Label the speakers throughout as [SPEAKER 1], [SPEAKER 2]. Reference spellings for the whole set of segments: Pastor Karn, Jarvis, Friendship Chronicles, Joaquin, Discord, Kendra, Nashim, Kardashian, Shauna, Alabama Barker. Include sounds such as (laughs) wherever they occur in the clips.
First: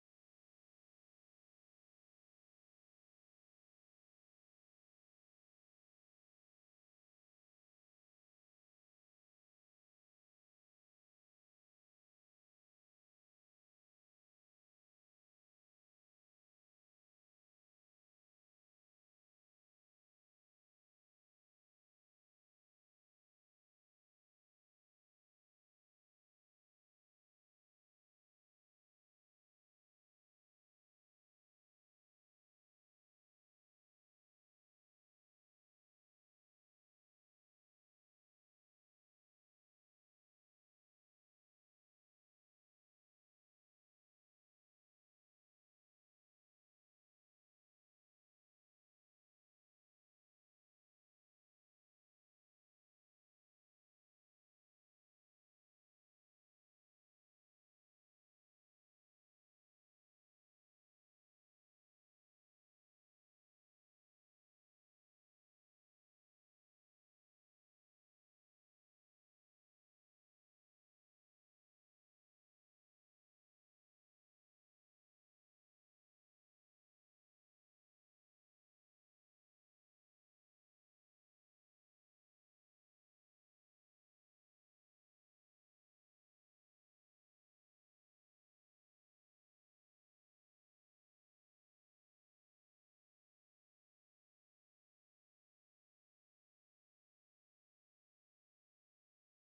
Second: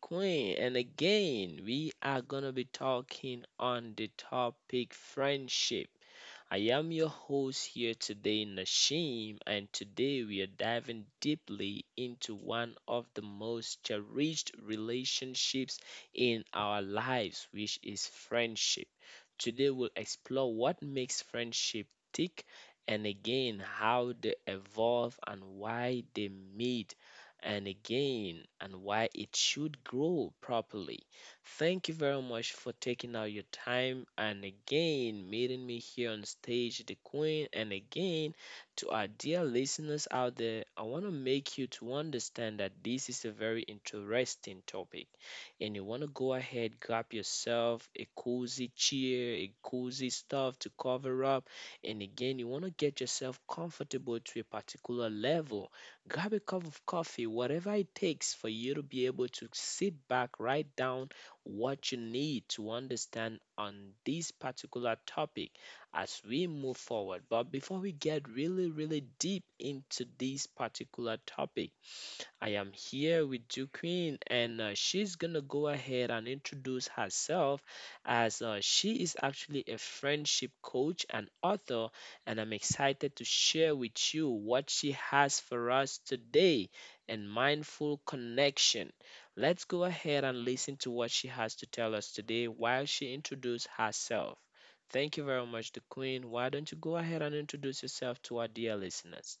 [SPEAKER 1] Queen. And again, we are going to be talking on the topic friendship. I am your host here today, Nashim, and today we are diving deeply into one of the most cherished relationships in our lives, which is friendship. Today we'll explore what makes friendship tick and again how they evolve and why they meet and again and why it should grow properly. Thank you very much for taking out your time and again meeting me here on stage, the Queen. And again, to our dear listeners out there, I want to make you to understand that this is a very interesting topic, and you want to go ahead, grab yourself a cozy chair, a cozy stuff to cover up, and again, you want to get yourself comfortable to a particular level. Grab a cup of coffee, whatever it takes for you to be able to sit back, write down what you need to understand on this particular topic as we move forward. But before we get really, really deep into this particular topic, I am here with Joaquin, and she's gonna go ahead and introduce herself as she is actually a friendship coach and author, and I'm excited to share with you what she has for us today and mindful connection. Let's go ahead and listen to what she has to tell us today while she introduces herself. Thank you very much, the Queen. Why don't you go ahead and introduce yourself to our dear listeners?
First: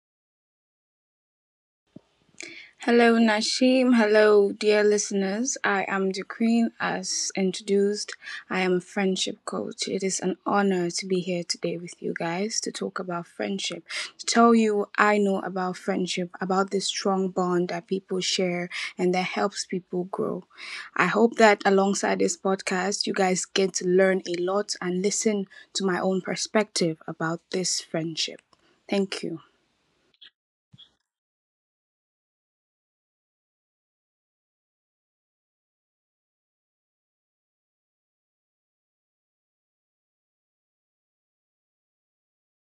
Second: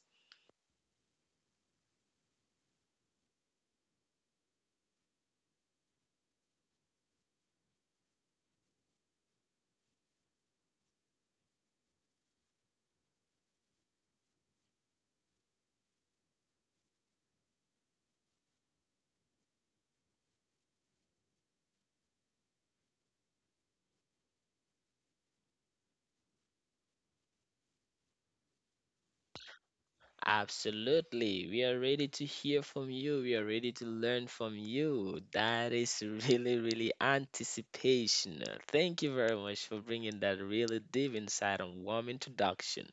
[SPEAKER 2] Hello, Nashim. Hello, dear listeners. I am the Queen. As introduced, I am a friendship coach. It is an honor to be here today with you guys to talk about friendship, to tell you what I know about friendship, about this strong bond that people share and that helps people grow. I hope that alongside this podcast, you guys get to learn a lot and listen to my own perspective about this friendship. Thank you.
[SPEAKER 1] Absolutely. We are ready to hear from you. We are ready to learn from you. That is (laughs) really, really anticipation. Thank you very much for bringing that really deep insight and warm introduction.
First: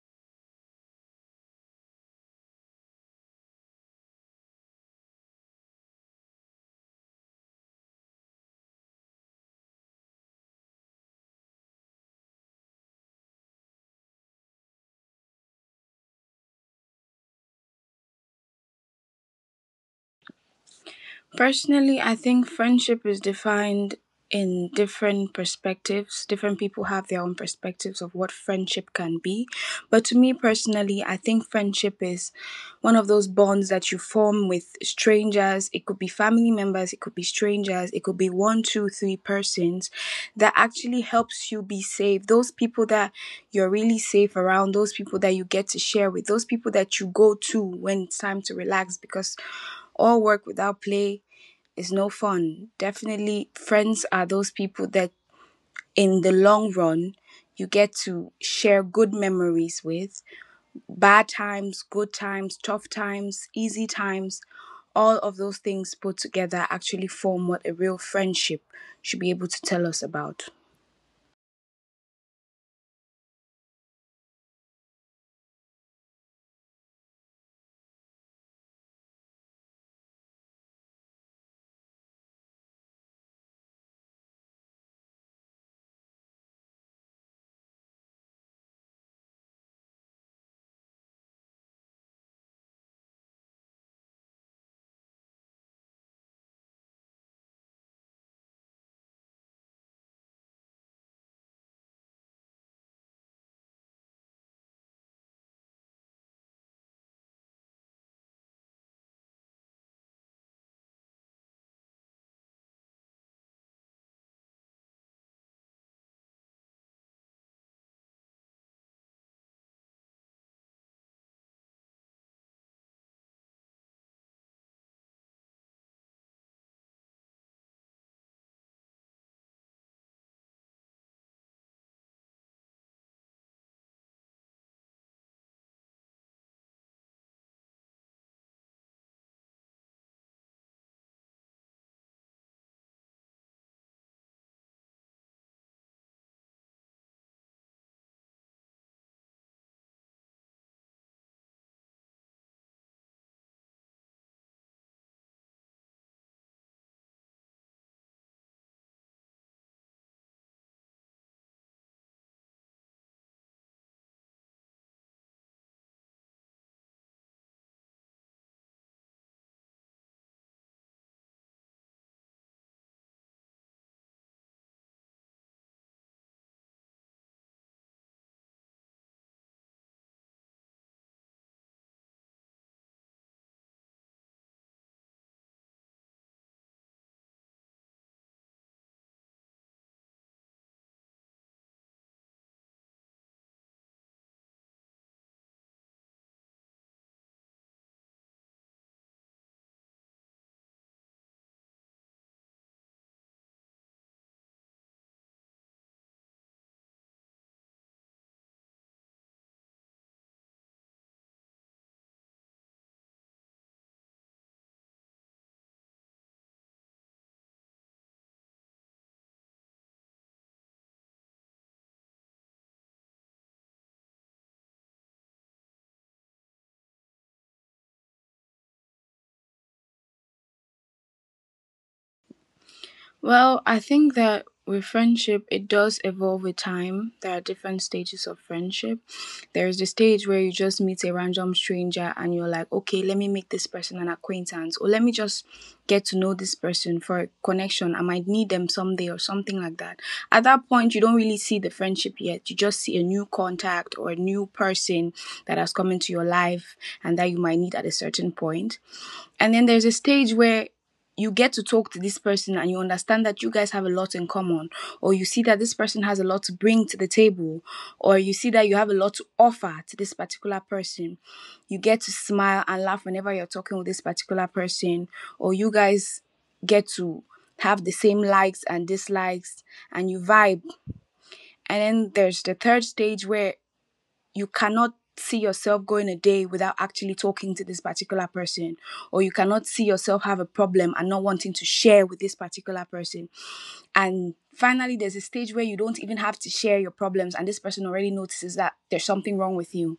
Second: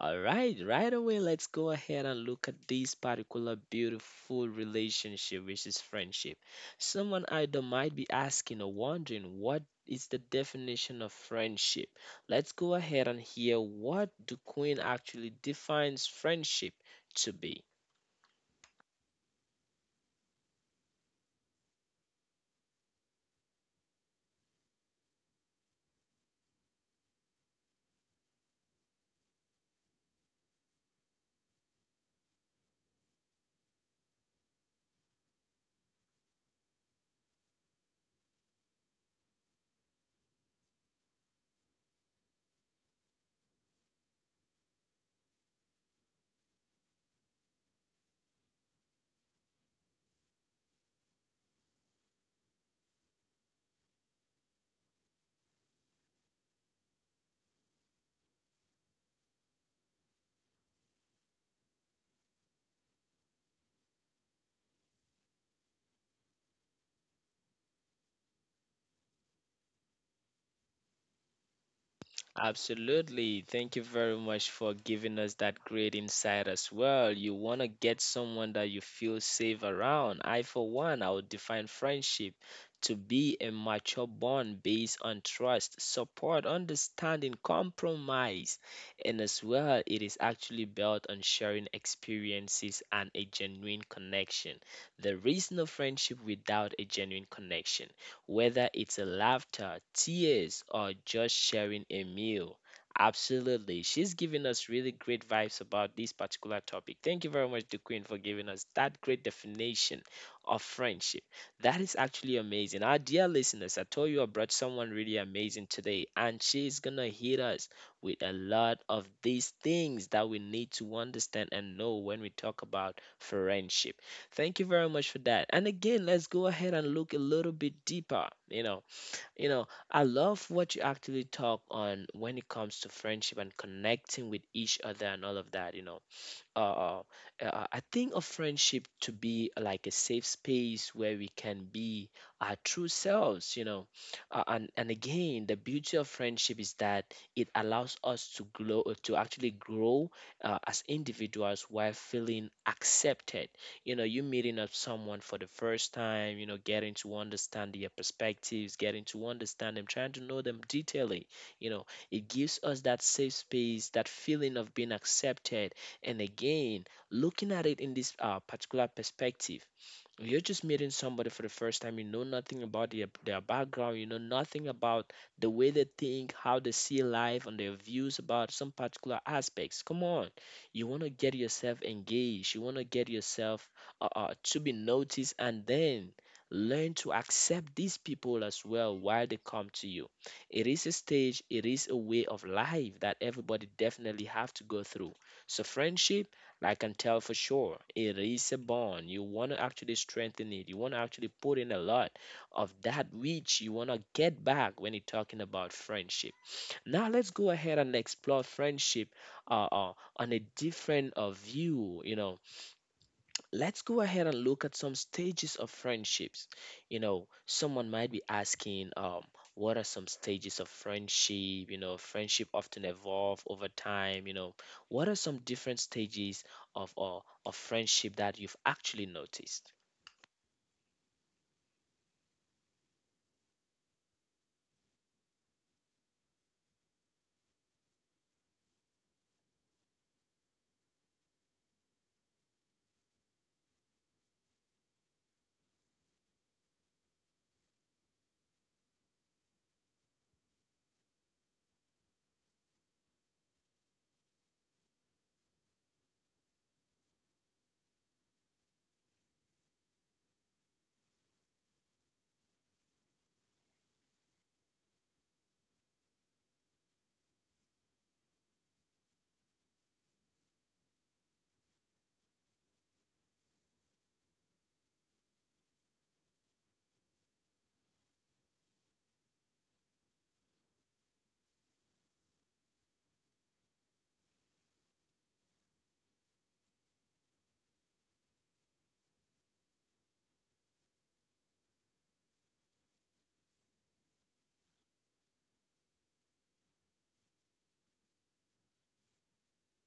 [SPEAKER 1] All right, right away, let's go ahead and look at this particular beautiful relationship, which is friendship. Someone either might be asking or wondering what is the definition of friendship. Let's go ahead and hear what the Queen actually defines friendship to be.
[SPEAKER 2] Personally, I think friendship is defined in different perspectives. Different people have their own perspectives of what friendship can be. But to me personally, I think friendship is one of those bonds that you form with strangers. It could be family members, it could be strangers, it could be one, two, three persons that actually helps you be safe. Those people that you're really safe around, those people that you get to share with, those people that you go to when it's time to relax, because all work without play is no fun. Definitely, friends are those people that, in the long run, you get to share good memories with. Bad times, good times, tough times, easy times, all of those things put together actually form what a real friendship should be able to tell us about.
[SPEAKER 1] Absolutely. Thank you very much for giving us that great insight as well. You want to get someone that you feel safe around. I, for one, I would define friendship to be a mature bond based on trust, support, understanding, compromise. And as well, it is actually built on sharing experiences and a genuine connection. There is no friendship without a genuine connection, whether it's a laughter, tears, or just sharing a meal. Absolutely. She's giving us really great vibes about this particular topic. Thank you very much, the Queen, for giving us that great definition of friendship. That is actually amazing. Our dear listeners, I told you I brought someone really amazing today, and she's gonna hit us with a lot of these things that we need to understand and know when we talk about friendship. Thank you very much for that. And again, let's go ahead and look a little bit deeper. I love what you actually talk on when it comes to friendship and connecting with each other and all of that. Uh, I think of friendship to be like a safe space where we can be our true selves. And again, the beauty of friendship is that it allows us to grow, to actually grow as individuals while feeling accepted. You know, you meeting up someone for the first time, you know, getting to understand their perspectives, getting to understand them, trying to know them detailedly. You know, it gives us that safe space, that feeling of being accepted and again, looking at it in this particular perspective, you're just meeting somebody for the first time. You know nothing about their background. You know nothing about the way they think, how they see life, and their views about some particular aspects. Come on. You want to get yourself engaged. You want to get yourself to be noticed and then learn to accept these people as well while they come to you. It is a stage, it is a way of life that everybody definitely have to go through. So friendship, I can tell for sure, it is a bond. You want to actually strengthen it. You want to actually put in a lot of that which you want to get back when you're talking about friendship. Now let's go ahead and explore friendship on a different view. You know, let's go ahead and look at some stages of friendships. You know, someone might be asking, what are some stages of friendship? You know, friendship often evolve over time. You know, what are some different stages of uh, of friendship that you've actually noticed?
[SPEAKER 2] Well, I think that with friendship, it does evolve with time. There are different stages of friendship. There is the stage where you just meet a random stranger and you're like, okay, let me make this person an acquaintance, or let me just get to know this person for a connection. I might need them someday, or something like that. At that point, you don't really see the friendship yet. You just see a new contact or a new person that has come into your life and that you might need at a certain point. And then there's a stage where you get to talk to this person and you understand that you guys have a lot in common, or you see that this person has a lot to bring to the table, or you see that you have a lot to offer to this particular person. You get to smile and laugh whenever you're talking with this particular person, or you guys get to have the same likes and dislikes and you vibe. And then there's the third stage where you cannot see yourself going a day without actually talking to this particular person, or you cannot see yourself have a problem and not wanting to share with this particular person. And finally, there's a stage where you don't even have to share your problems and this person already notices that there's something wrong with you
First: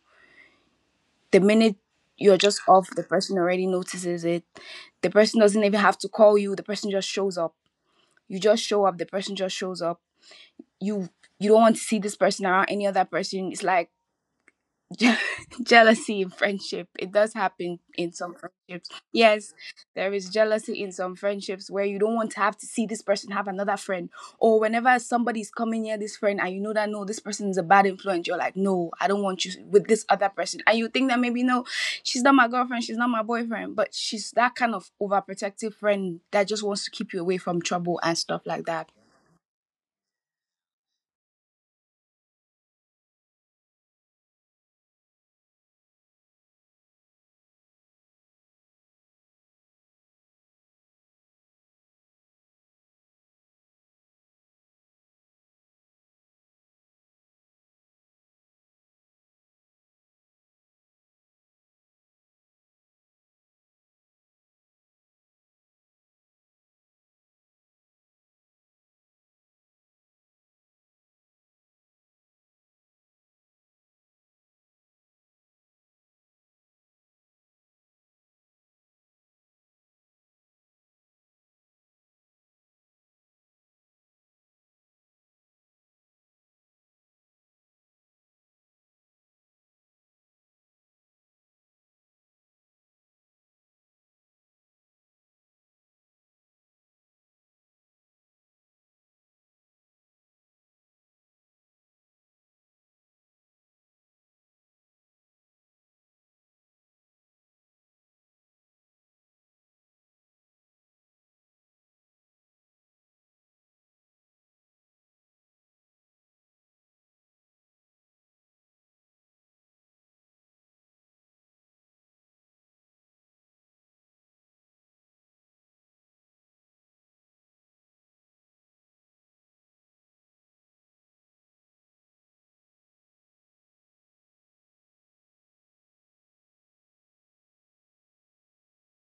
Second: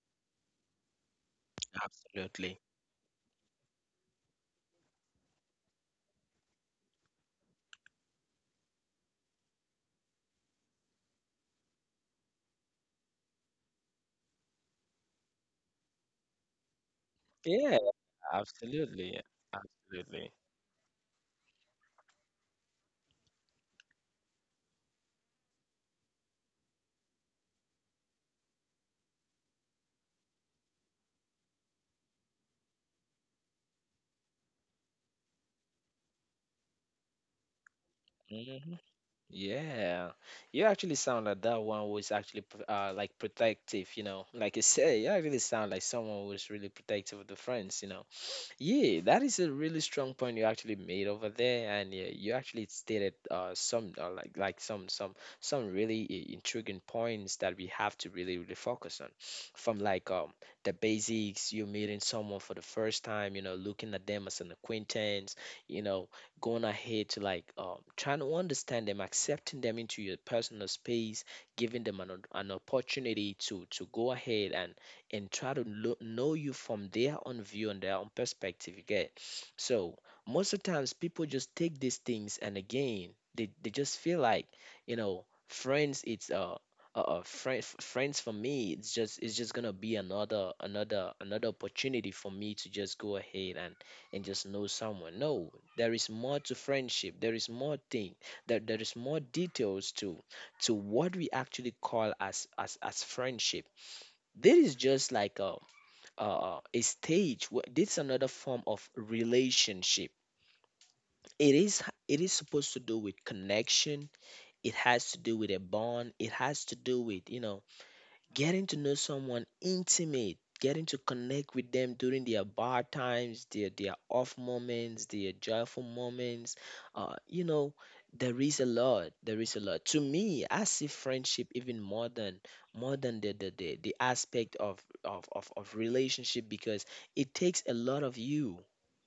[SPEAKER 2] the minute you're just
[SPEAKER 1] Absolutely.
[SPEAKER 2] off. The person already notices it. The person doesn't even have to call you. The person just shows up. You just show up, the person just shows up. You you don't want to see this person around any other person. It's like Je- (laughs) jealousy in friendship. It does happen
[SPEAKER 1] Yeah,
[SPEAKER 2] in some friendships.
[SPEAKER 1] absolutely.
[SPEAKER 2] Yes, there is
[SPEAKER 1] Absolutely.
[SPEAKER 2] jealousy in some friendships where you don't want to have to see this person have another friend, or whenever somebody's coming near this friend and you know that no, this person is a bad influence. You're like, no, I don't want you with this other person. And you think that maybe no, she's not my girlfriend, she's not my boyfriend, but she's that kind of overprotective friend that just wants to keep you away from trouble and stuff like
[SPEAKER 1] Hmm.
[SPEAKER 2] that.
[SPEAKER 1] Yeah. You actually sound like that one was actually like protective, you know. Like you say, you actually sound like someone who's really protective of the friends, you know. Yeah, that is a really strong point you actually made over there, and yeah, you actually stated some like some really intriguing points that we have to really, really focus on, from like the basics, you meeting someone for the first time, you know, looking at them as an acquaintance, you know, going ahead to like trying to understand them, accepting them into your personal space, giving them an opportunity to go ahead and try to know you from their own view and their own perspective you get. So most of the times people just take these things and again they just feel like you know friends it's friends for me it's just, it's just gonna be another opportunity for me to just go ahead and just know someone. No, there is more to friendship. There is more thing that there is more details to what we actually call as friendship. This is just like a stage. This is another form of relationship. It is, it is supposed to do with connection. It has to do with a bond. It has to do with, you know, getting to know someone intimate, getting to connect with them during their bad times, their off moments, their joyful moments. You know, there is a lot. There is a lot. To me, I see friendship even more than the aspect of, of relationship, because it takes a lot of you.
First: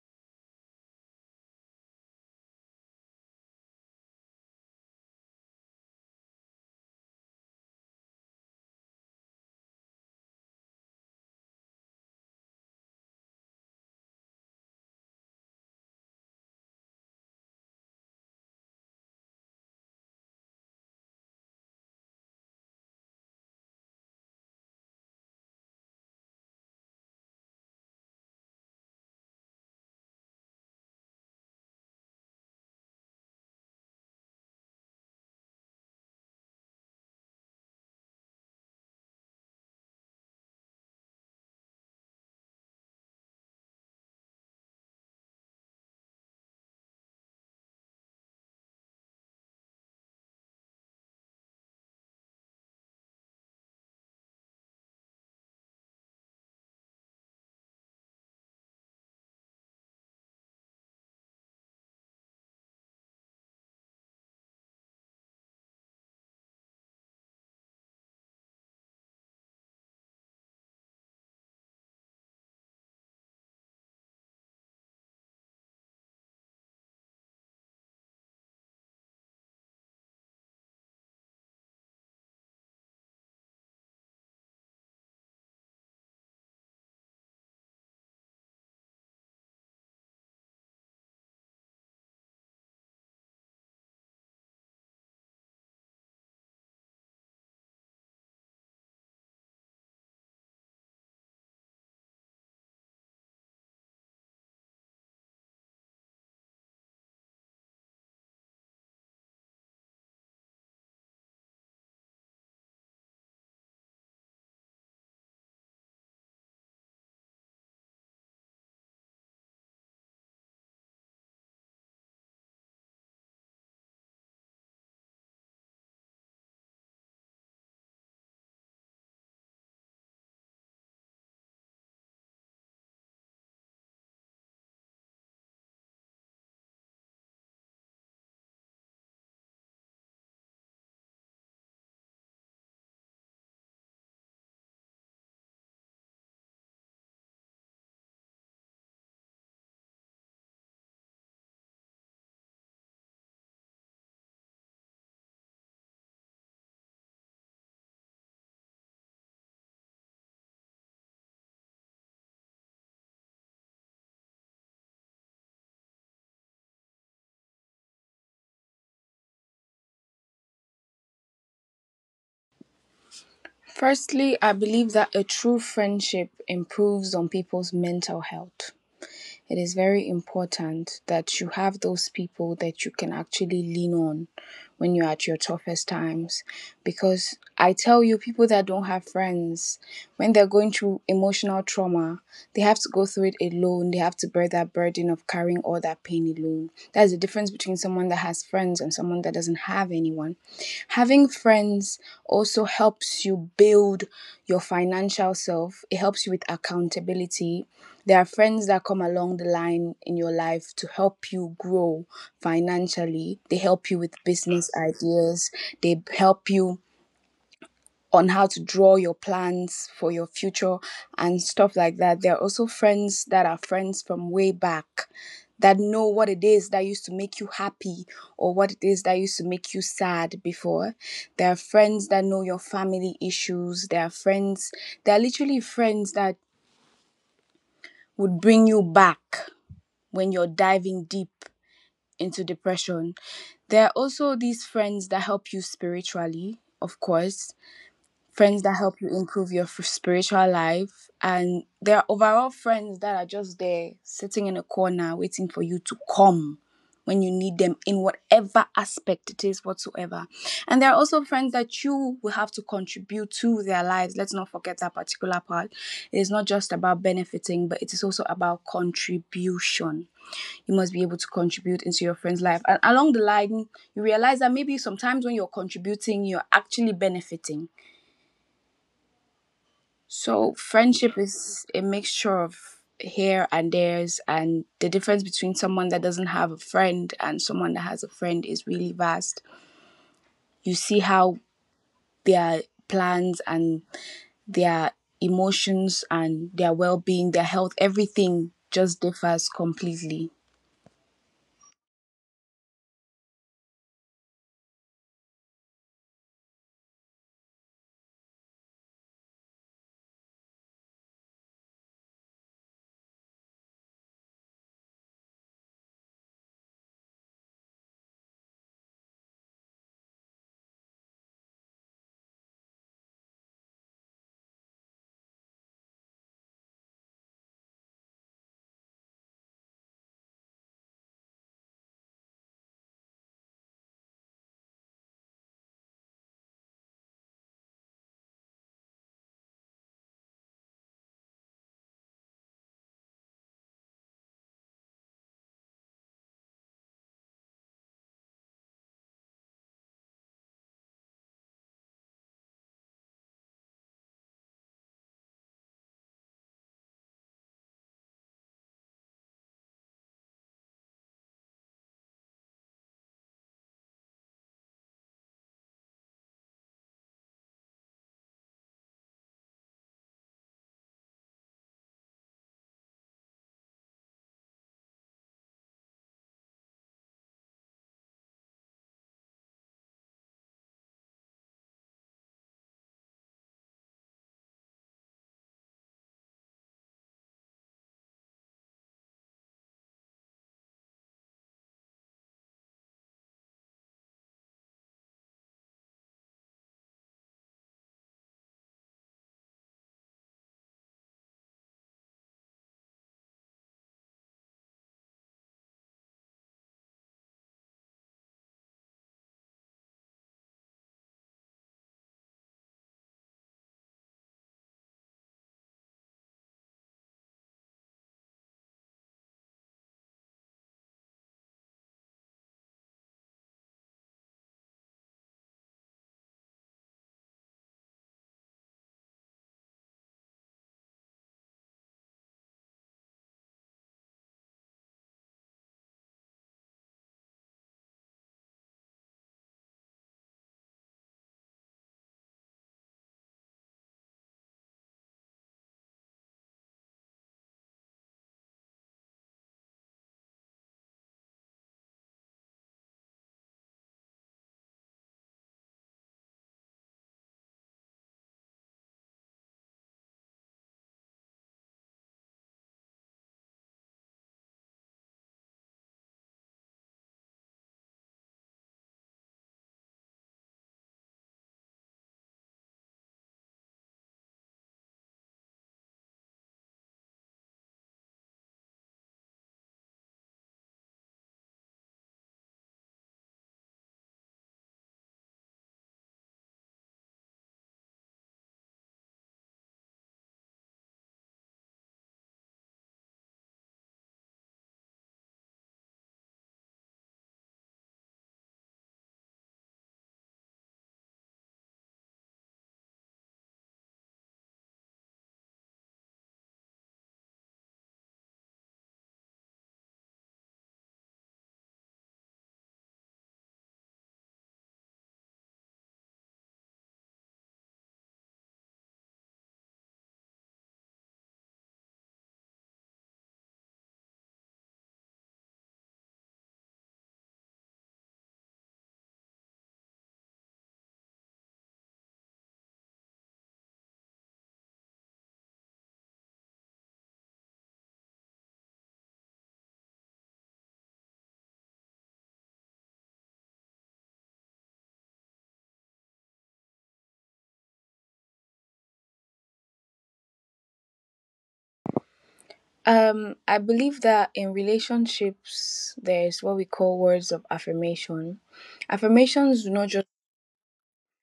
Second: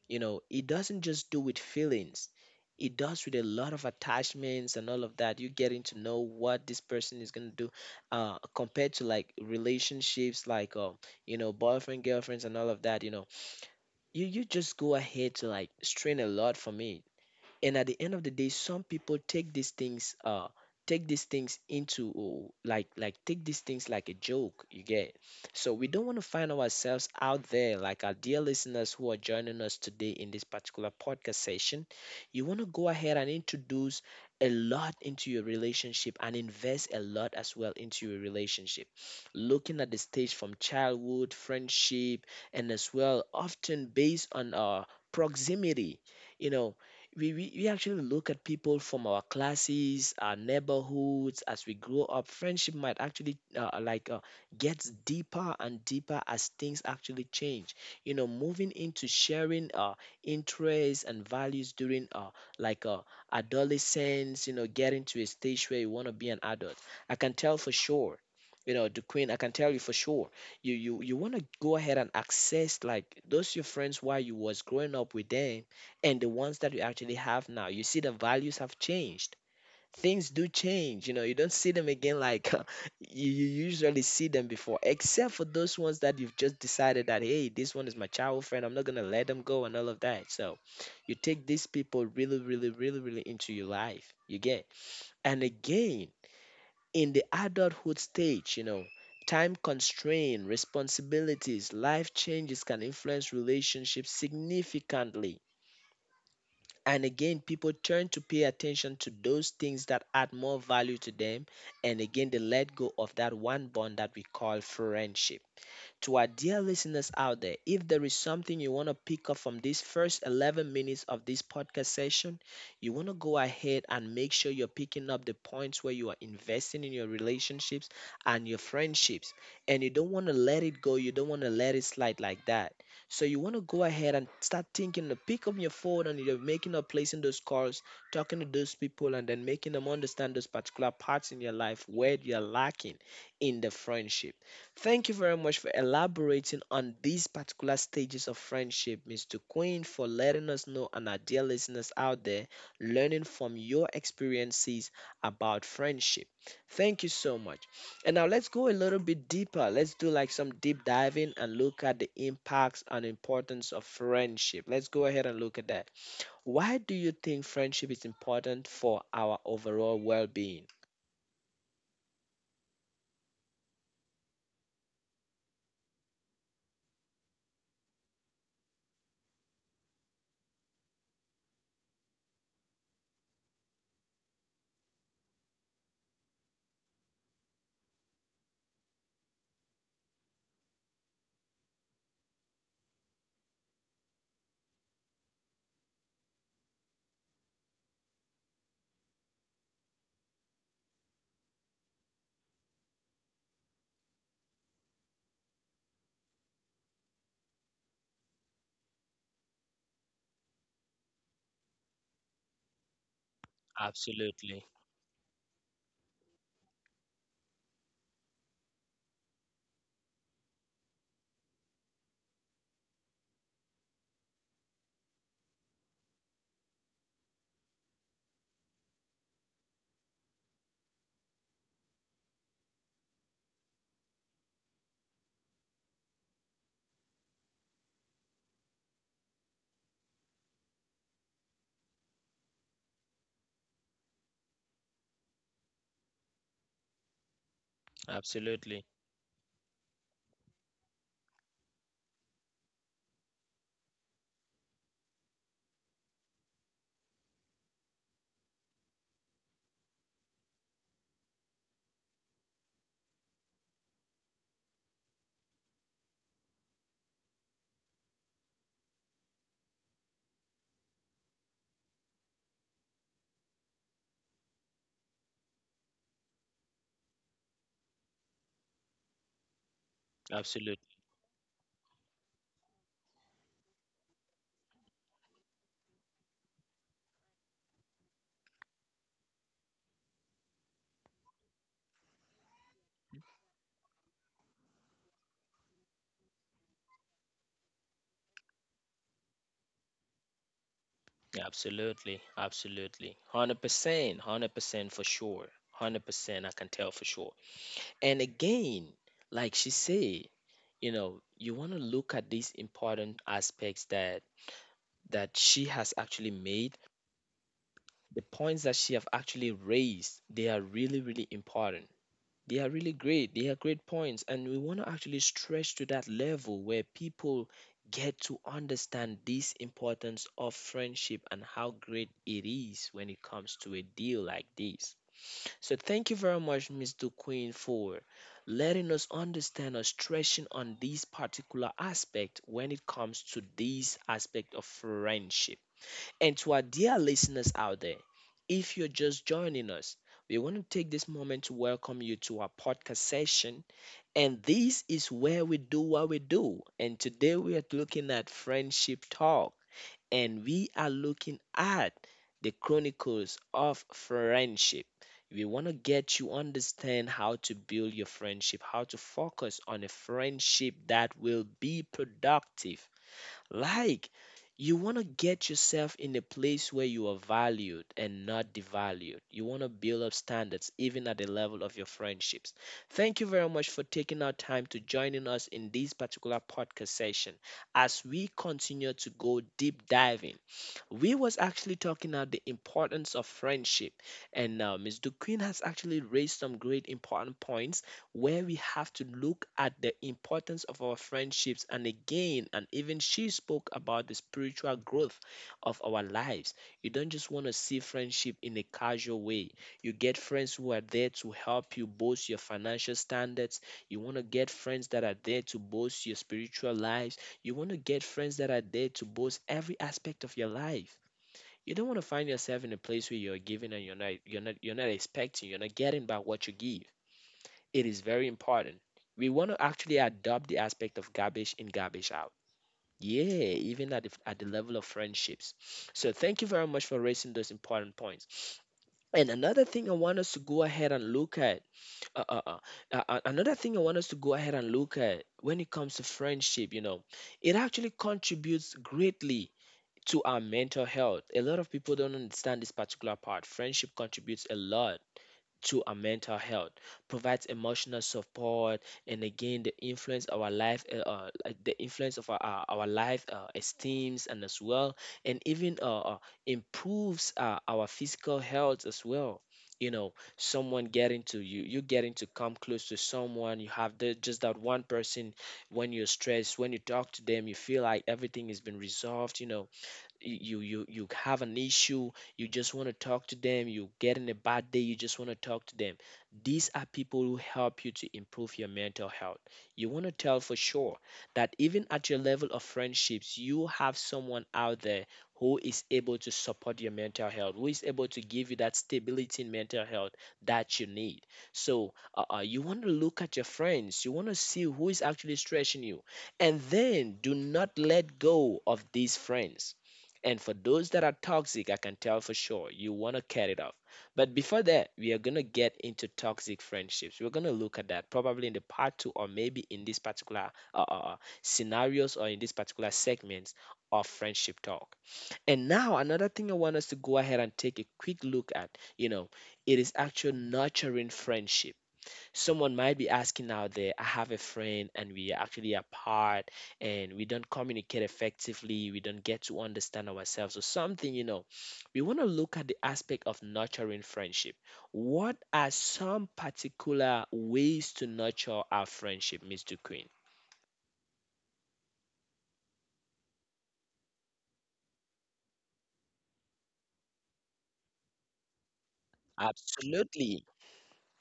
[SPEAKER 1] You know, it doesn't just do with feelings. It does with a lot of attachments and all of that. You are getting to know what this person is gonna do, compared to like relationships, like you know, boyfriend, girlfriends, and all of that. You know, you just go ahead to like strain a lot for me, and at the end of the day, some people take these things into oh, take these things like a joke, you get. So we don't want to find ourselves out there. Like our dear listeners who are joining us today in this particular podcast session, you want to go ahead and introduce a lot into your relationship and invest a lot as well into your relationship, looking at the stage from childhood friendship, and as well often based on proximity. You know, we actually look at people from our classes, our neighborhoods as we grow up. Friendship might actually gets deeper and deeper as things actually change. You know, moving into sharing interests and values during like uh, adolescence. You know, getting to a stage where you want to be an adult. I can tell for sure. You know, the Queen, I can tell you for sure. You want to go ahead and access like those your friends while you was growing up with them and the ones that you actually have now. You see, the values have changed. Things do change. You know, you don't see them again like (laughs) you usually see them before, except for those ones that you've just decided that, hey, this one is my childhood friend. I'm not going to let them go and all of that. So you take these people really, really, really, really into your life. You get. And again, in the adulthood stage, time constraint, responsibilities, life changes can influence relationships significantly. And again, people turn to pay attention to those things that add more value to them. And again, they let go of that one bond that we call friendship. To our dear listeners out there, if there is something you want to pick up from these first 11 minutes of this podcast session, you want to go ahead and make sure you're picking up the points where you are investing in your relationships and your friendships. And you don't want to let it go, you don't want to let it slide like that. So you want to go ahead and start thinking to pick up your phone and you're making or placing those calls, talking to those people, and then making them understand those particular parts in your life where you're lacking in the friendship. Thank you very much for elaborating on these particular stages of friendship, Mr. Queen, for letting us know, and our dear listeners out there learning from your experiences about friendship. Thank you so much. And now let's go a little bit deeper. Let's do like some deep diving and look at the impacts and importance of friendship. Let's go ahead and look at that. Why do you think friendship is important for our overall well being?
[SPEAKER 2] Firstly, I believe that a true friendship improves on people's mental health. It is very important that you have those people that you can actually lean on when you're at your toughest times. Because I tell you, people that don't have friends, when they're going through emotional trauma, they have to go through it alone. They have to bear that burden of carrying all that pain alone. That's the difference between someone that has friends and someone that doesn't have anyone. Having friends also helps you build your financial self. It helps you with accountability. There are friends that come along the line in your life to help you grow financially. They help you with
[SPEAKER 1] Absolutely,
[SPEAKER 2] business ideas. They help you on how to draw your plans for your future and stuff like that. There are also friends that are friends from way back that know what it is that used to make you happy or what it is that used to make you sad before. There are friends that know your family issues. There are literally friends that would bring you back when you're diving deep into depression. There are also these friends that help you spiritually, of course. Friends that
[SPEAKER 1] absolutely,
[SPEAKER 2] help you improve your spiritual life. And there are overall friends that are just there sitting in a corner waiting for you to come when you need them in whatever aspect it is whatsoever. And there are also friends that you will have to contribute to their lives. Let's not forget that particular part. It is not just about benefiting, but it is also about contribution. You must be able to contribute into your friend's life, and along the line you realize that maybe sometimes when you're contributing you're actually benefiting. So
[SPEAKER 1] absolutely.
[SPEAKER 2] friendship is a mixture of here and theirs, and the difference between someone that doesn't have a friend and someone that has a friend is really vast. You see how their plans and their emotions and their well-being, their health, everything just differs completely.
[SPEAKER 1] Absolutely, absolutely. 100%, 100% for sure. 100% I can tell for sure. And again, like she said, you want to look at these important aspects that that she has actually made. The points that she have actually raised, they are really really important. They are really great. They are great points. And we want to actually stretch to that level where people get to understand this importance of friendship and how great it is when it comes to a deal like this. So thank you very much, Ms. Queen, for letting us understand or stretching on this particular aspect when it comes to this aspect of friendship. And to our dear listeners out there, if you're just joining us, we want to take this moment to welcome you to our podcast session. And this is where we do what we do. And today we are looking at friendship talk. And we are looking at the chronicles of friendship. We want to get you understand how to build your friendship, how to focus on a friendship that will be productive like, you want to get yourself in a place where you are valued and not devalued. You want to build up standards even at the level of your friendships. Thank you very much for taking our time to joining us in this particular podcast session as we continue to go deep diving. We was actually talking about the importance of friendship, and Miss Duquesne has actually raised some great important points where we have to look at the importance of our friendships, and again, and even she spoke about the spiritual growth of our lives. You don't just want to see friendship in a casual way. You get friends who are there to help you boost your financial standards. You want to get friends that are there to boost your spiritual lives. You want to get friends that are there to boost every aspect of your life. You don't want to find yourself in a place where you're giving and you're not expecting, you're not getting back what you give. It is very important. We want to actually adopt the aspect of garbage in, garbage out. Yeah, even at the level of friendships. So thank you very much for raising those important points. And another thing I want us to go ahead and look at uh, uh, uh. Another thing I want us to go ahead and look at when it comes to friendship, you know, it actually contributes greatly to our mental health. A lot of people don't understand this particular part. Friendship contributes a lot to our mental health, provides emotional support, and again the influence our life, like the influence of our life esteems and as well, and even improves our physical health as well. You know, someone getting to you, you getting to come close to someone. You have the, just that one person when you're stressed, when you talk to them, you feel like everything has been resolved. You know, you have an issue, you just want to talk to them. You get in a bad day, you just want to talk to them. These are people who help you to improve your mental health. You want to tell for sure that even at your level of friendships you have someone out there who is able to support your mental health, who is able to give you that stability in mental health that you need. So you want to look at your friends, you want to see who is actually stressing you, and then do not let go of these friends. And for those that are toxic, I can tell for sure you want to cut it off. But before that, we are going to get into toxic friendships. We're going to look at that probably in the part two, or maybe in this particular scenarios, or in this particular segments of friendship talk. And now, another thing I want us to go ahead and take a quick look at, you know, it is actual nurturing friendship. Someone might be asking out there, I have a friend and we are actually apart and we don't communicate effectively, we don't get to understand ourselves or something, you know. We want to look at the aspect of nurturing friendship. What are some particular ways to nurture our friendship, Mr. Queen?
[SPEAKER 2] I believe that in relationships, there's what we call words of affirmation. Affirmations do not just
[SPEAKER 1] Absolutely.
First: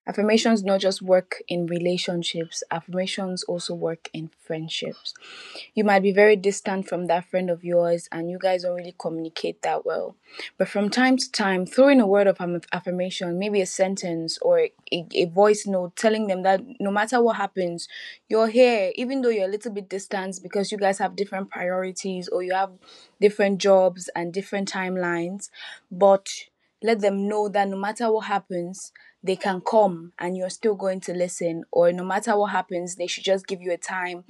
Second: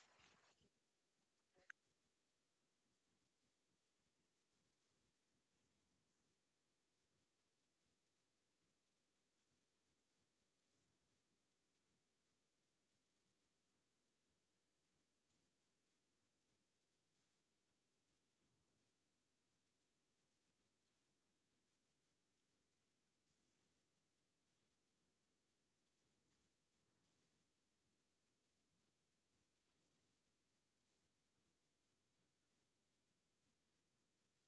[SPEAKER 2] Affirmations not just work in relationships, affirmations also work in friendships. You might be very distant from that friend of yours and you guys don't really communicate that well, but from time to time throwing a word of affirmation, maybe a sentence or a voice note telling them that no matter what happens you're here, even though you're a little bit distant because you guys have different priorities or you have different jobs and different timelines. But let them know that no matter what happens, they can come and you're still going to listen, or no matter what happens, they should just give you a time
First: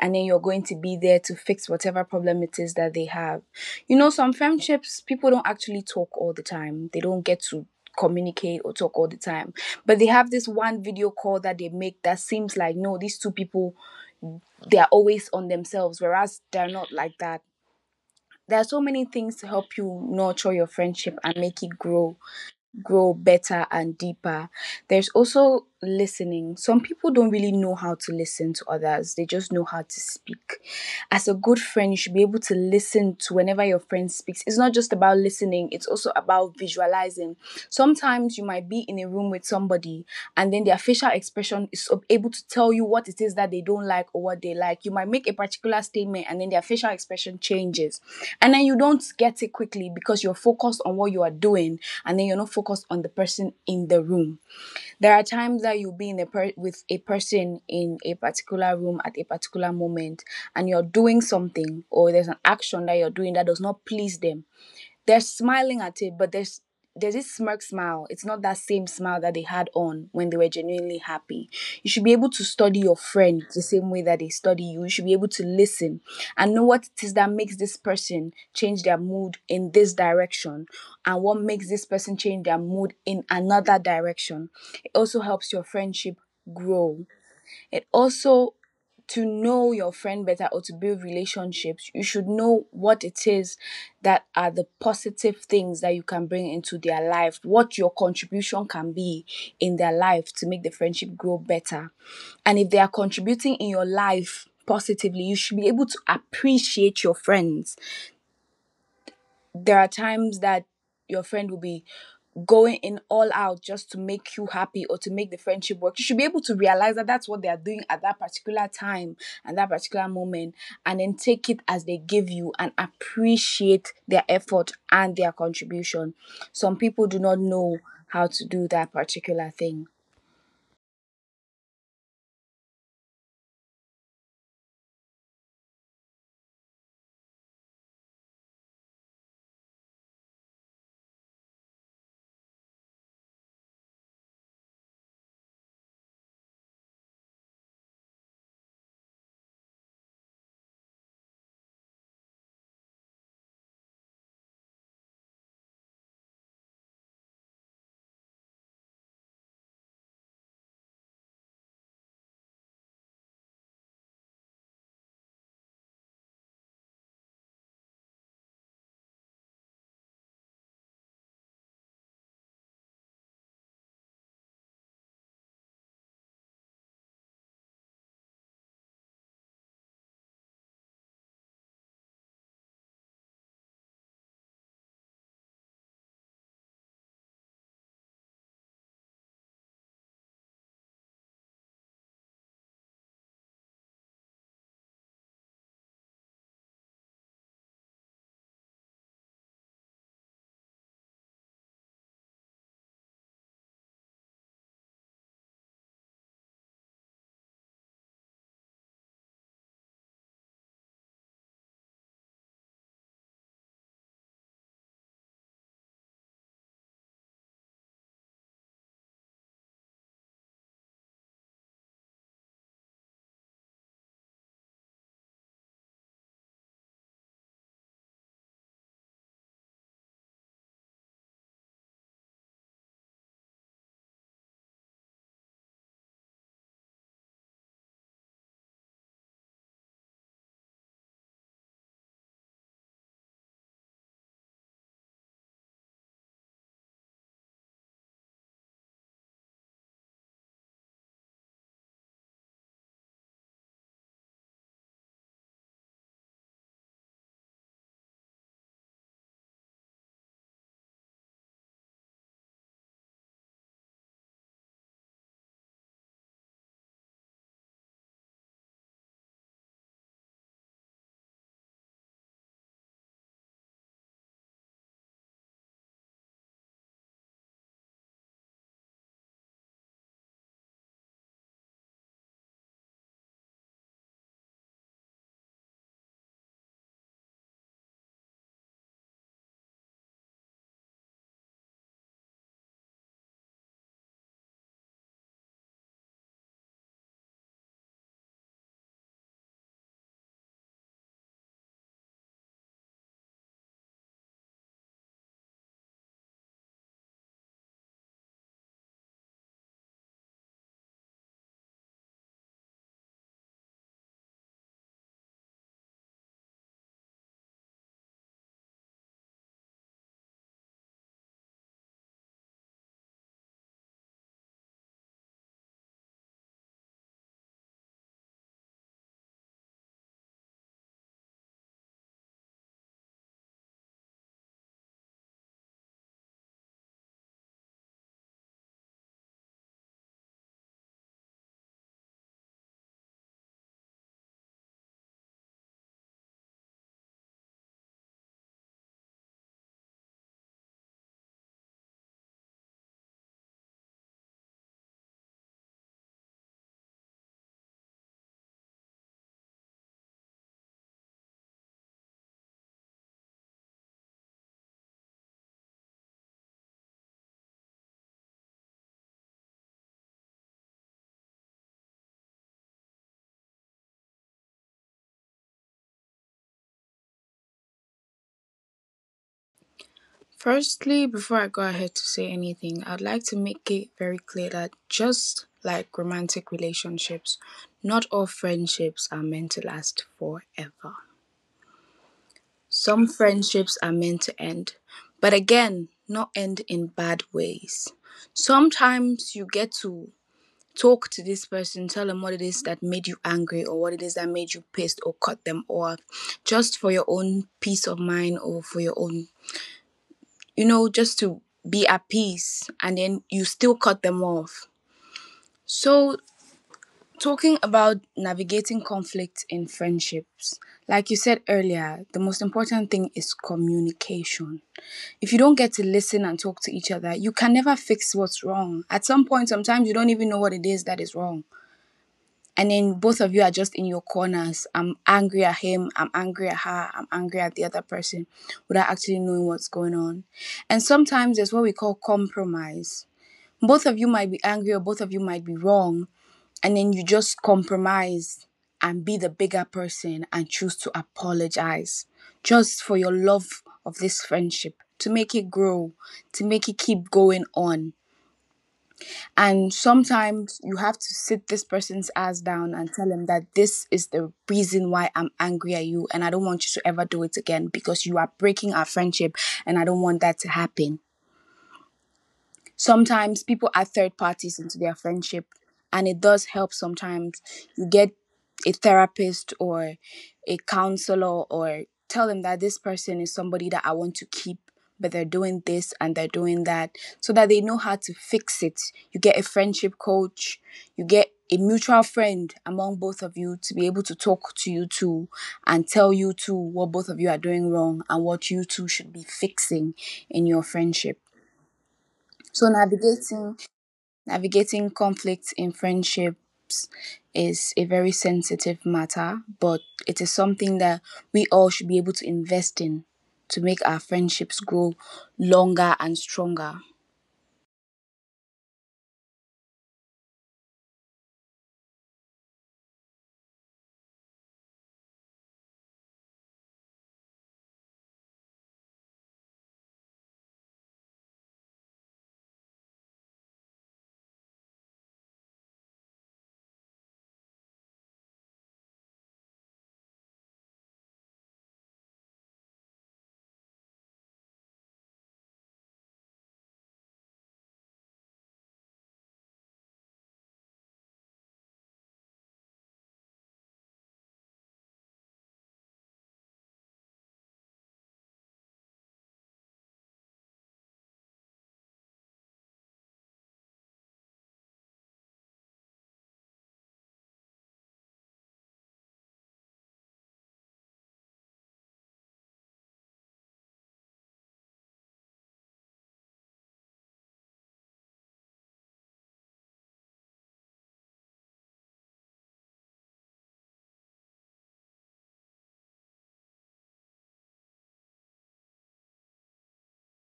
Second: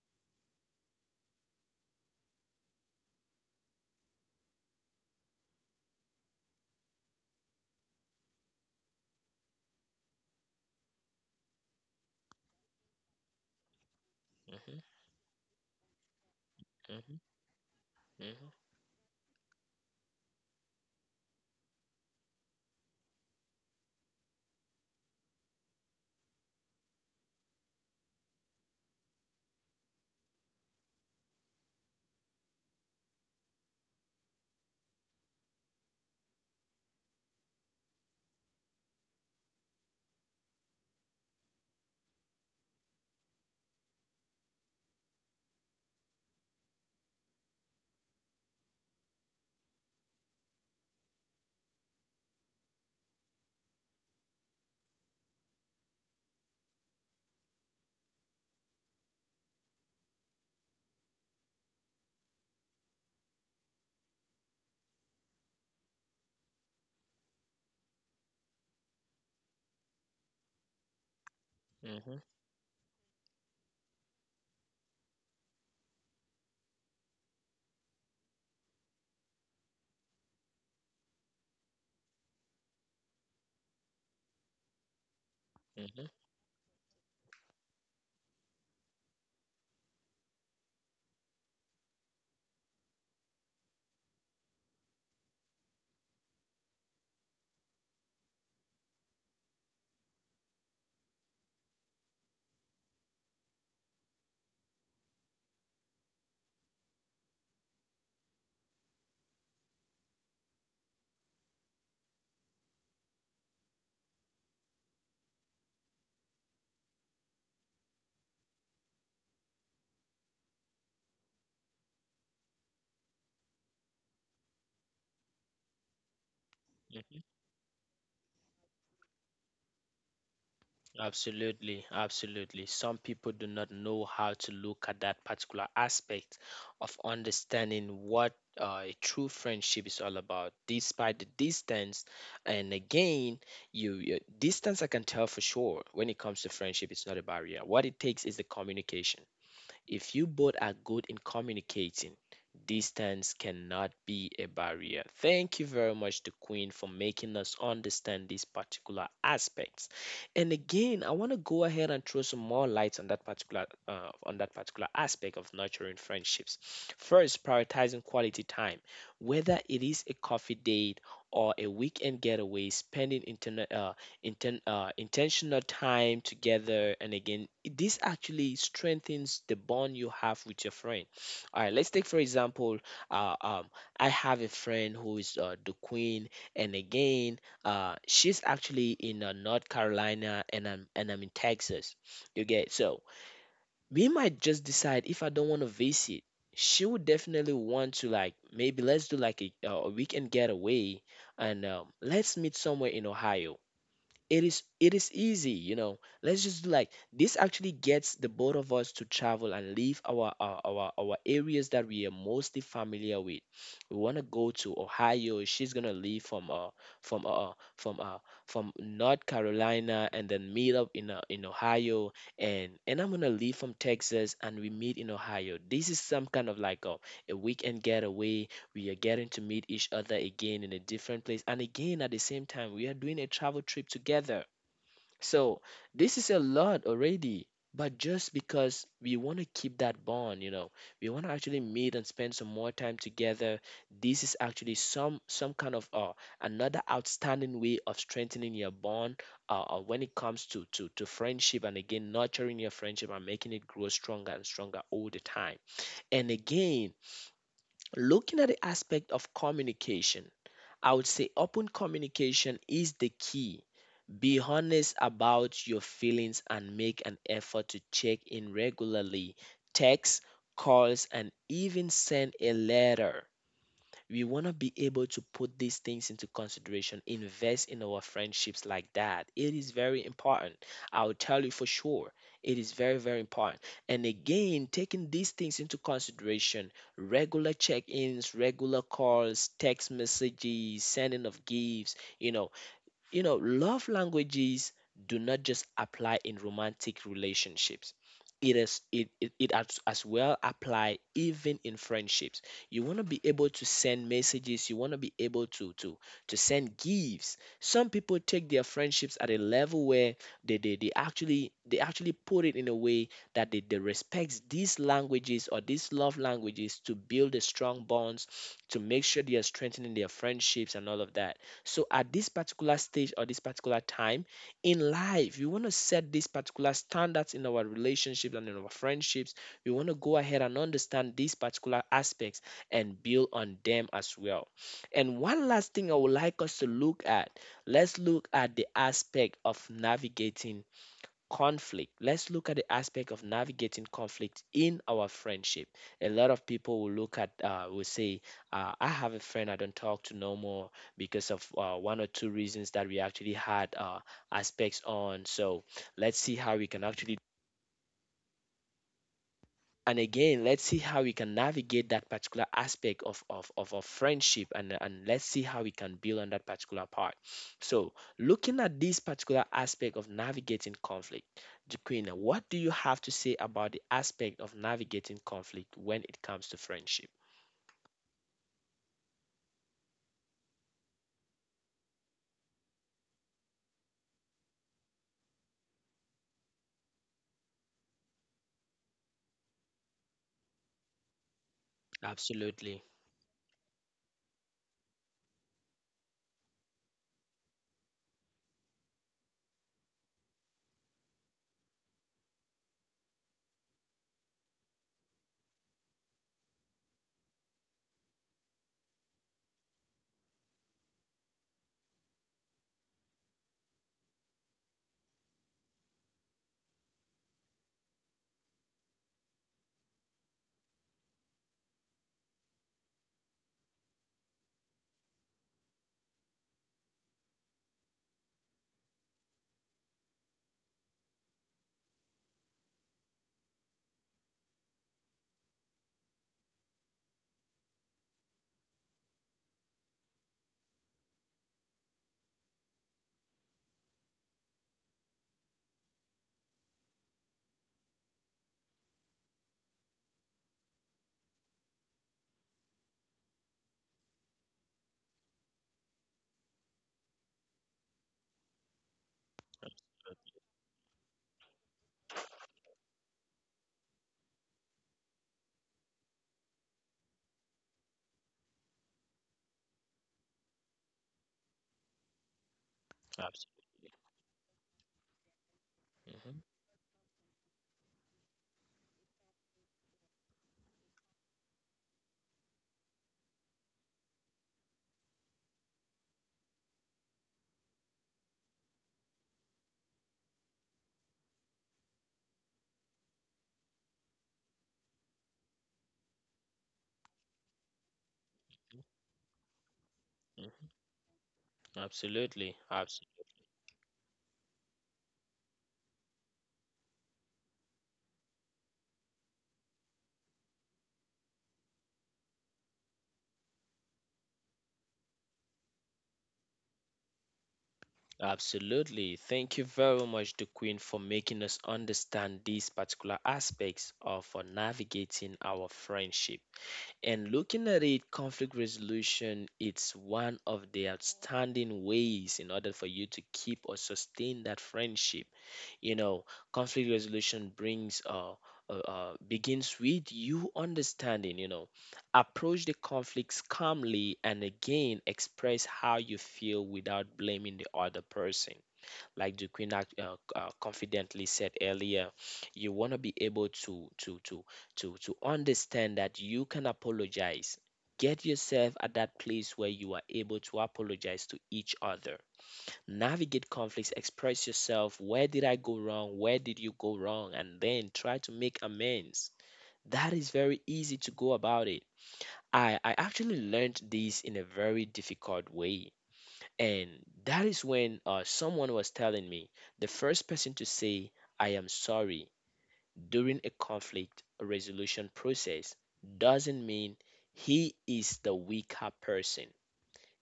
[SPEAKER 2] and then you're going to be there to fix whatever problem it is that they have. You know, some friendships, people don't actually talk all the time, they don't get to communicate or talk all the time, but they have this one video call that they make that seems like no, these two people,
[SPEAKER 1] Hmm.
[SPEAKER 2] they are always on themselves, whereas they're not
[SPEAKER 1] Hmm.
[SPEAKER 2] like that. There are so many things to help you nurture your friendship and make it grow better and deeper. There's also listening. Some people don't really know how to listen to others, they just know how to speak. As a good friend, you should be able to listen to whenever your friend speaks. It's not just about listening, it's also about visualizing. Sometimes you might be in a room with somebody and then their facial expression is able to tell you what it is that they don't like or what they like. You might make a particular statement and then their facial expression changes. And then you don't get it quickly because you're focused on what you are doing and then you're not focused on the person in the room. There are times that you'll be in a with a person in a particular room at a particular moment and you're doing something or there's an action that you're doing that does not please them. They're smiling at it, but there's this smirk smile. It's not that same smile that they had on when they were genuinely happy. You should be
[SPEAKER 1] Hmm.
[SPEAKER 2] able to study your friend the same way that they study you. You should be able to listen and know what it is that makes this person change their mood in this direction and what makes this person change their mood in another direction. It also helps your
[SPEAKER 1] Hmm.
[SPEAKER 2] friendship grow. It also, to know your friend better or to build relationships, you should know what it is that are the positive things that you can bring into their life, what your contribution can be in their life to make the friendship grow better. And if they are contributing in your life positively, you should be able to appreciate your friends. There are times that your friend will be going in all out just to make you happy or to make the friendship work. You should be able to realize that that's what they are doing at that particular time and that particular moment, and then take it as they give you and appreciate their effort and their contribution. Some people do
[SPEAKER 1] Hmm.
[SPEAKER 2] not know how to do that particular thing.
[SPEAKER 1] Absolutely, absolutely. Some people do not know how to look at that particular aspect of understanding what a true friendship is all about, despite the distance. And again, you distance I can tell for sure when it comes to friendship, it's not a barrier. What it takes is the communication. If you both are good in communicating, distance cannot be a barrier. Thank you very much to Queen for making us understand these particular aspects. And again, I want to go ahead and throw some more lights on that particular aspect of nurturing friendships. First, prioritizing quality time, whether it is a coffee date or a weekend getaway, spending internet intentional time together, and again this actually strengthens the bond you have with your friend. All right, let's take for example, uh, um, I have a friend who is the queen, and again she's actually in North Carolina, and I'm in Texas. You get. So we might just decide, if I don't want to visit, she would definitely want to like maybe let's do like a weekend getaway, and let's meet somewhere in Ohio. It is easy, you know. Let's just do like this, actually gets the both of us to travel and leave our areas that we are mostly familiar with. We want to go to Ohio. She's gonna leave from from uh from uh from North Carolina, and then meet up in Ohio. And I'm gonna leave from Texas and we meet in Ohio. This is some kind of like a weekend getaway. We are getting to meet each other again in a different place, and again at the same time we are doing a travel trip together. So this is a lot already, but just because we want to keep that bond, you know, we want to actually meet and spend some more time together. This is actually some kind of another outstanding way of strengthening your bond when it comes to, to friendship, and again nurturing your friendship and making it grow stronger and stronger all the time. And again, looking at the aspect of communication, I would say open communication is the key. Be honest about your feelings and make an effort to check in regularly. Text, calls, and even send a letter. We want to be able to put these things into consideration, invest in our friendships like that. It is very important. I'll tell you for sure, it is very very important. And again, taking these things into consideration, regular check-ins, regular calls, text messages, sending of gifts, you know, love languages do not just apply in romantic relationships. It is it as well apply even in friendships. You want to be able to send messages, you want to be able to send gifts. Some people take their friendships at a level where they actually put it in a way that they respect these languages or these love languages to build a strong bonds, to make sure they are strengthening their friendships and all of that. So at this particular stage or this particular time in life, we want to set these particular standards in our relationships and in our friendships. We want to go ahead and understand these particular aspects and build on them as well. And one last thing I would like us to look at, let's look at the aspect of navigating conflict. Let's look at the aspect of navigating conflict in our friendship. A lot of people will look at will say, I have a friend I don't talk to no more because of one or two reasons that we actually had aspects on. So let's see how we can actually, and again let's see how we can navigate that particular aspect of friendship, and let's see how we can build on that particular part. So looking at this particular aspect of navigating conflict, Jaquina, what do you have to say about the aspect of navigating conflict when it comes to friendship?
[SPEAKER 2] Firstly, before I go ahead to say anything, I'd like to make it very clear that just like romantic relationships, not all friendships are meant to last forever.
[SPEAKER 1] Absolutely.
[SPEAKER 2] Some friendships are meant to end, but again, not end in bad ways. Sometimes you get to talk to this person, tell them what it is that made you angry or what it is that made you pissed, or cut them off, just for your own peace of mind or for your own, you know, just to be at peace, and then you still cut them off. So, talking about navigating conflict in friendships, like you said earlier, the most important thing is communication. If you don't get to listen and talk to each other, you can never fix what's wrong. At some point, sometimes you don't even know what it is that is wrong, and then both of you are just in your corners. I'm angry at him, I'm angry at her, I'm angry at the other person, without actually knowing what's going on. And sometimes there's what we call compromise. Both of you might be angry or both of you might be wrong, and then you just compromise and be the bigger person and choose to apologize, just for your love of this friendship, to make it grow, to make it keep going on. And sometimes you have to sit this person's ass down and tell them that this is the reason why I'm angry at you, and I don't want you to ever do it again because you are breaking our friendship, and I don't want that to happen. Sometimes people add third parties into their friendship, and it does
[SPEAKER 1] Absolutely.
[SPEAKER 2] help sometimes. You get a therapist or a counselor, or tell them that this person is somebody that I want to keep, but they're doing this and they're doing that, so that they know how to fix it. You get a friendship coach, you get a mutual friend among both of you to be able to talk to you two and tell you two what both of you are doing wrong and what you two should be fixing in your friendship. So
[SPEAKER 1] Absolutely.
[SPEAKER 2] navigating conflict in friendships is a very sensitive matter, but it is something that we all should be able to invest in to make our friendships grow longer and stronger.
[SPEAKER 1] Absolutely. Thank you very much, the Queen, for making us understand these particular aspects of navigating our friendship. And looking at it, conflict resolution, it's one of the outstanding ways in order for you to keep or sustain that friendship. You know, conflict resolution brings begins with you understanding. You know, approach the conflicts calmly and again express how you feel without blaming the other person, like the queen act, confidently said earlier. You want to be able to understand that you can apologize, get yourself at that place where you are able to apologize to each other, navigate conflicts, express yourself. Where did I go wrong? Where did you go wrong? And then try to make amends. That is very easy to go about it. I actually learned this in a very difficult way. And that is when someone was telling me the first person to say, I am sorry, during a conflict resolution process, doesn't mean he is the weaker person.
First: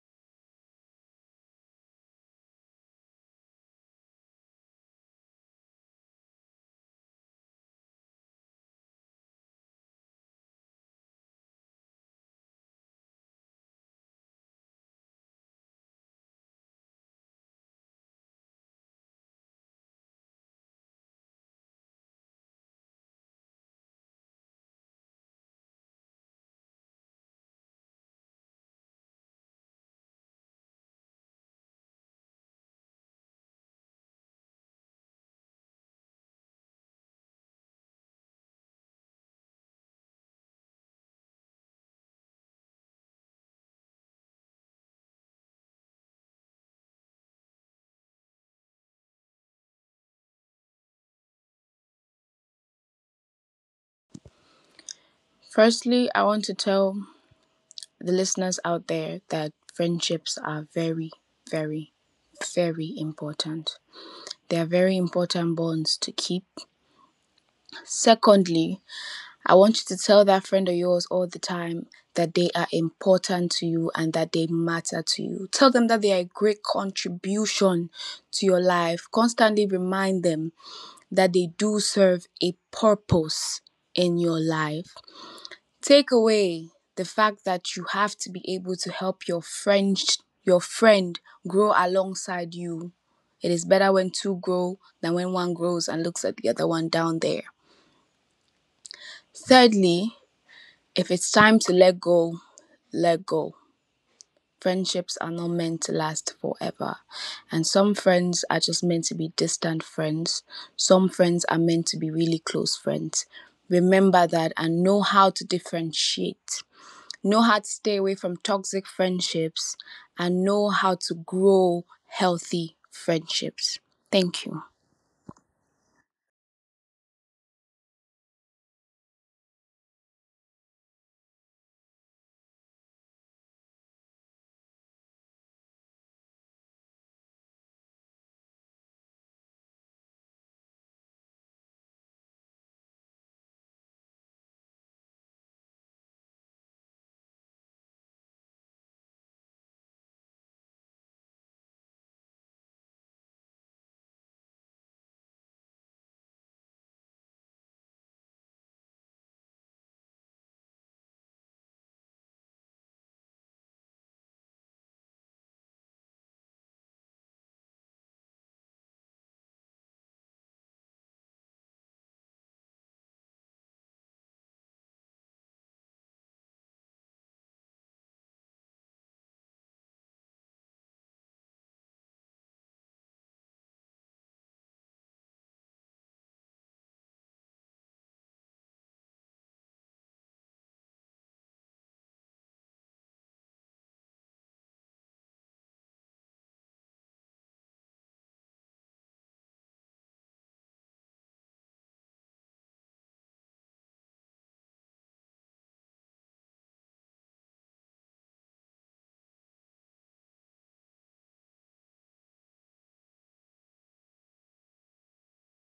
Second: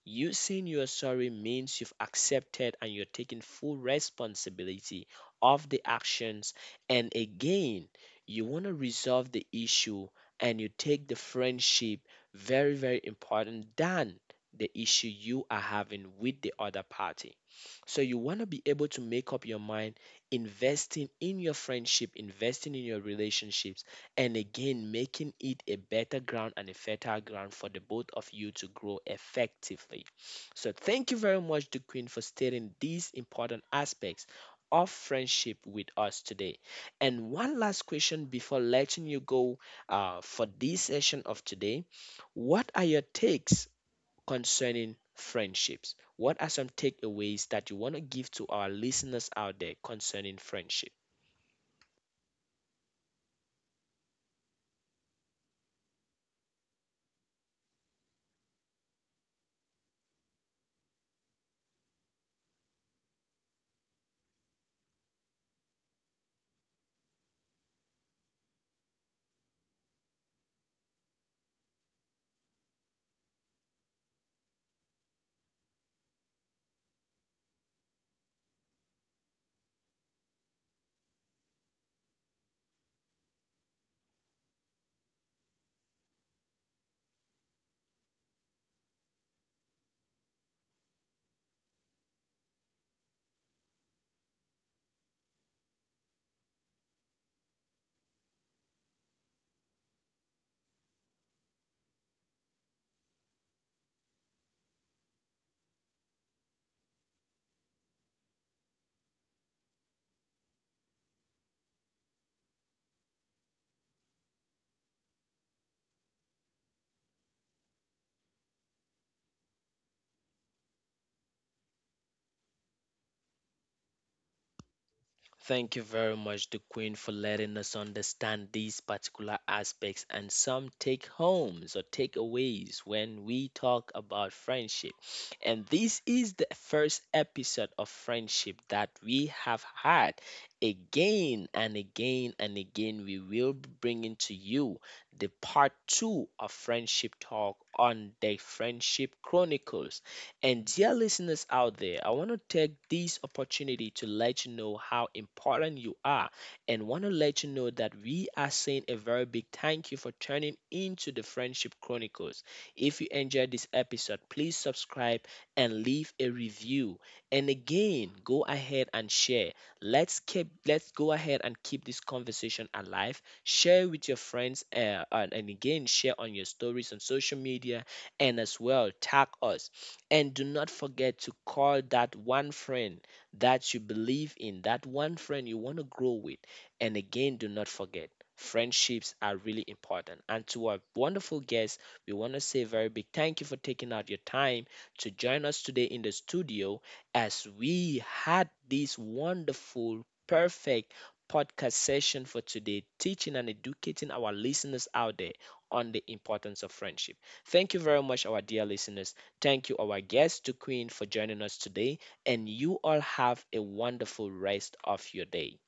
[SPEAKER 1] You saying you're sorry means you've accepted and you're taking full responsibility of the actions. And again, you want to resolve the issue and you take the friendship very, very important than the issue you are having with the other party. So you want to be able to make up your mind, investing in your friendship, investing in your relationships, and again, making it a better ground and a fertile ground for the both of you to grow effectively. So thank you very much, the Queen, for stating these important aspects of friendship with us today. And one last question before letting you go, for this session of today. What are your takes concerning friendships? What are some takeaways that you want to give to our listeners out there concerning friendship?
[SPEAKER 2] Firstly, I want to tell the listeners out there that friendships are very, very, very important. They are very important bonds to keep. Secondly, I want you to tell that friend of yours all the time that they are important to you and that they matter to you. Tell them that they are a great contribution to your life. Constantly remind them that they do serve a purpose in your life. Take away the fact that you have to be able to help your friend, your friend, grow alongside you. It is better when two grow than when one grows and looks at the other one down there. Thirdly, if it's time to let go, let go. Friendships are not meant to last forever. And some friends are just meant to be distant friends. Some friends are meant to be really close friends. Remember that and know how to differentiate. Know how to stay away from toxic friendships and know how to grow healthy friendships. Thank you.
[SPEAKER 1] Thank you very much, the Queen, for letting us understand these particular aspects and some take homes or takeaways when we talk about friendship. And this is the first episode of friendship that we have had. Again and again and again, we will be bringing to you the part two of friendship talk on the Friendship Chronicles. And dear listeners out there, I want to take this opportunity to let you know how important you are, and want to let you know that we are saying a very big thank you for tuning into the Friendship Chronicles. If you enjoyed this episode, please subscribe and leave a review. And again, go ahead and share. Let's go ahead and keep this conversation alive. Share with your friends, and again share on your stories on social media, and as well tag us, and do not forget to call that one friend that you believe in, that one friend you want to grow with. And again, do not forget, friendships are really important. And to our wonderful guests, we want to say a very big thank you for taking out your time to join us today in the studio as we had this wonderful, perfect podcast session for today, teaching and educating our listeners out there on the importance of friendship. Thank you very much, our dear listeners. Thank you, our guest, to Queen, for joining us today, and you all have a wonderful rest of your day.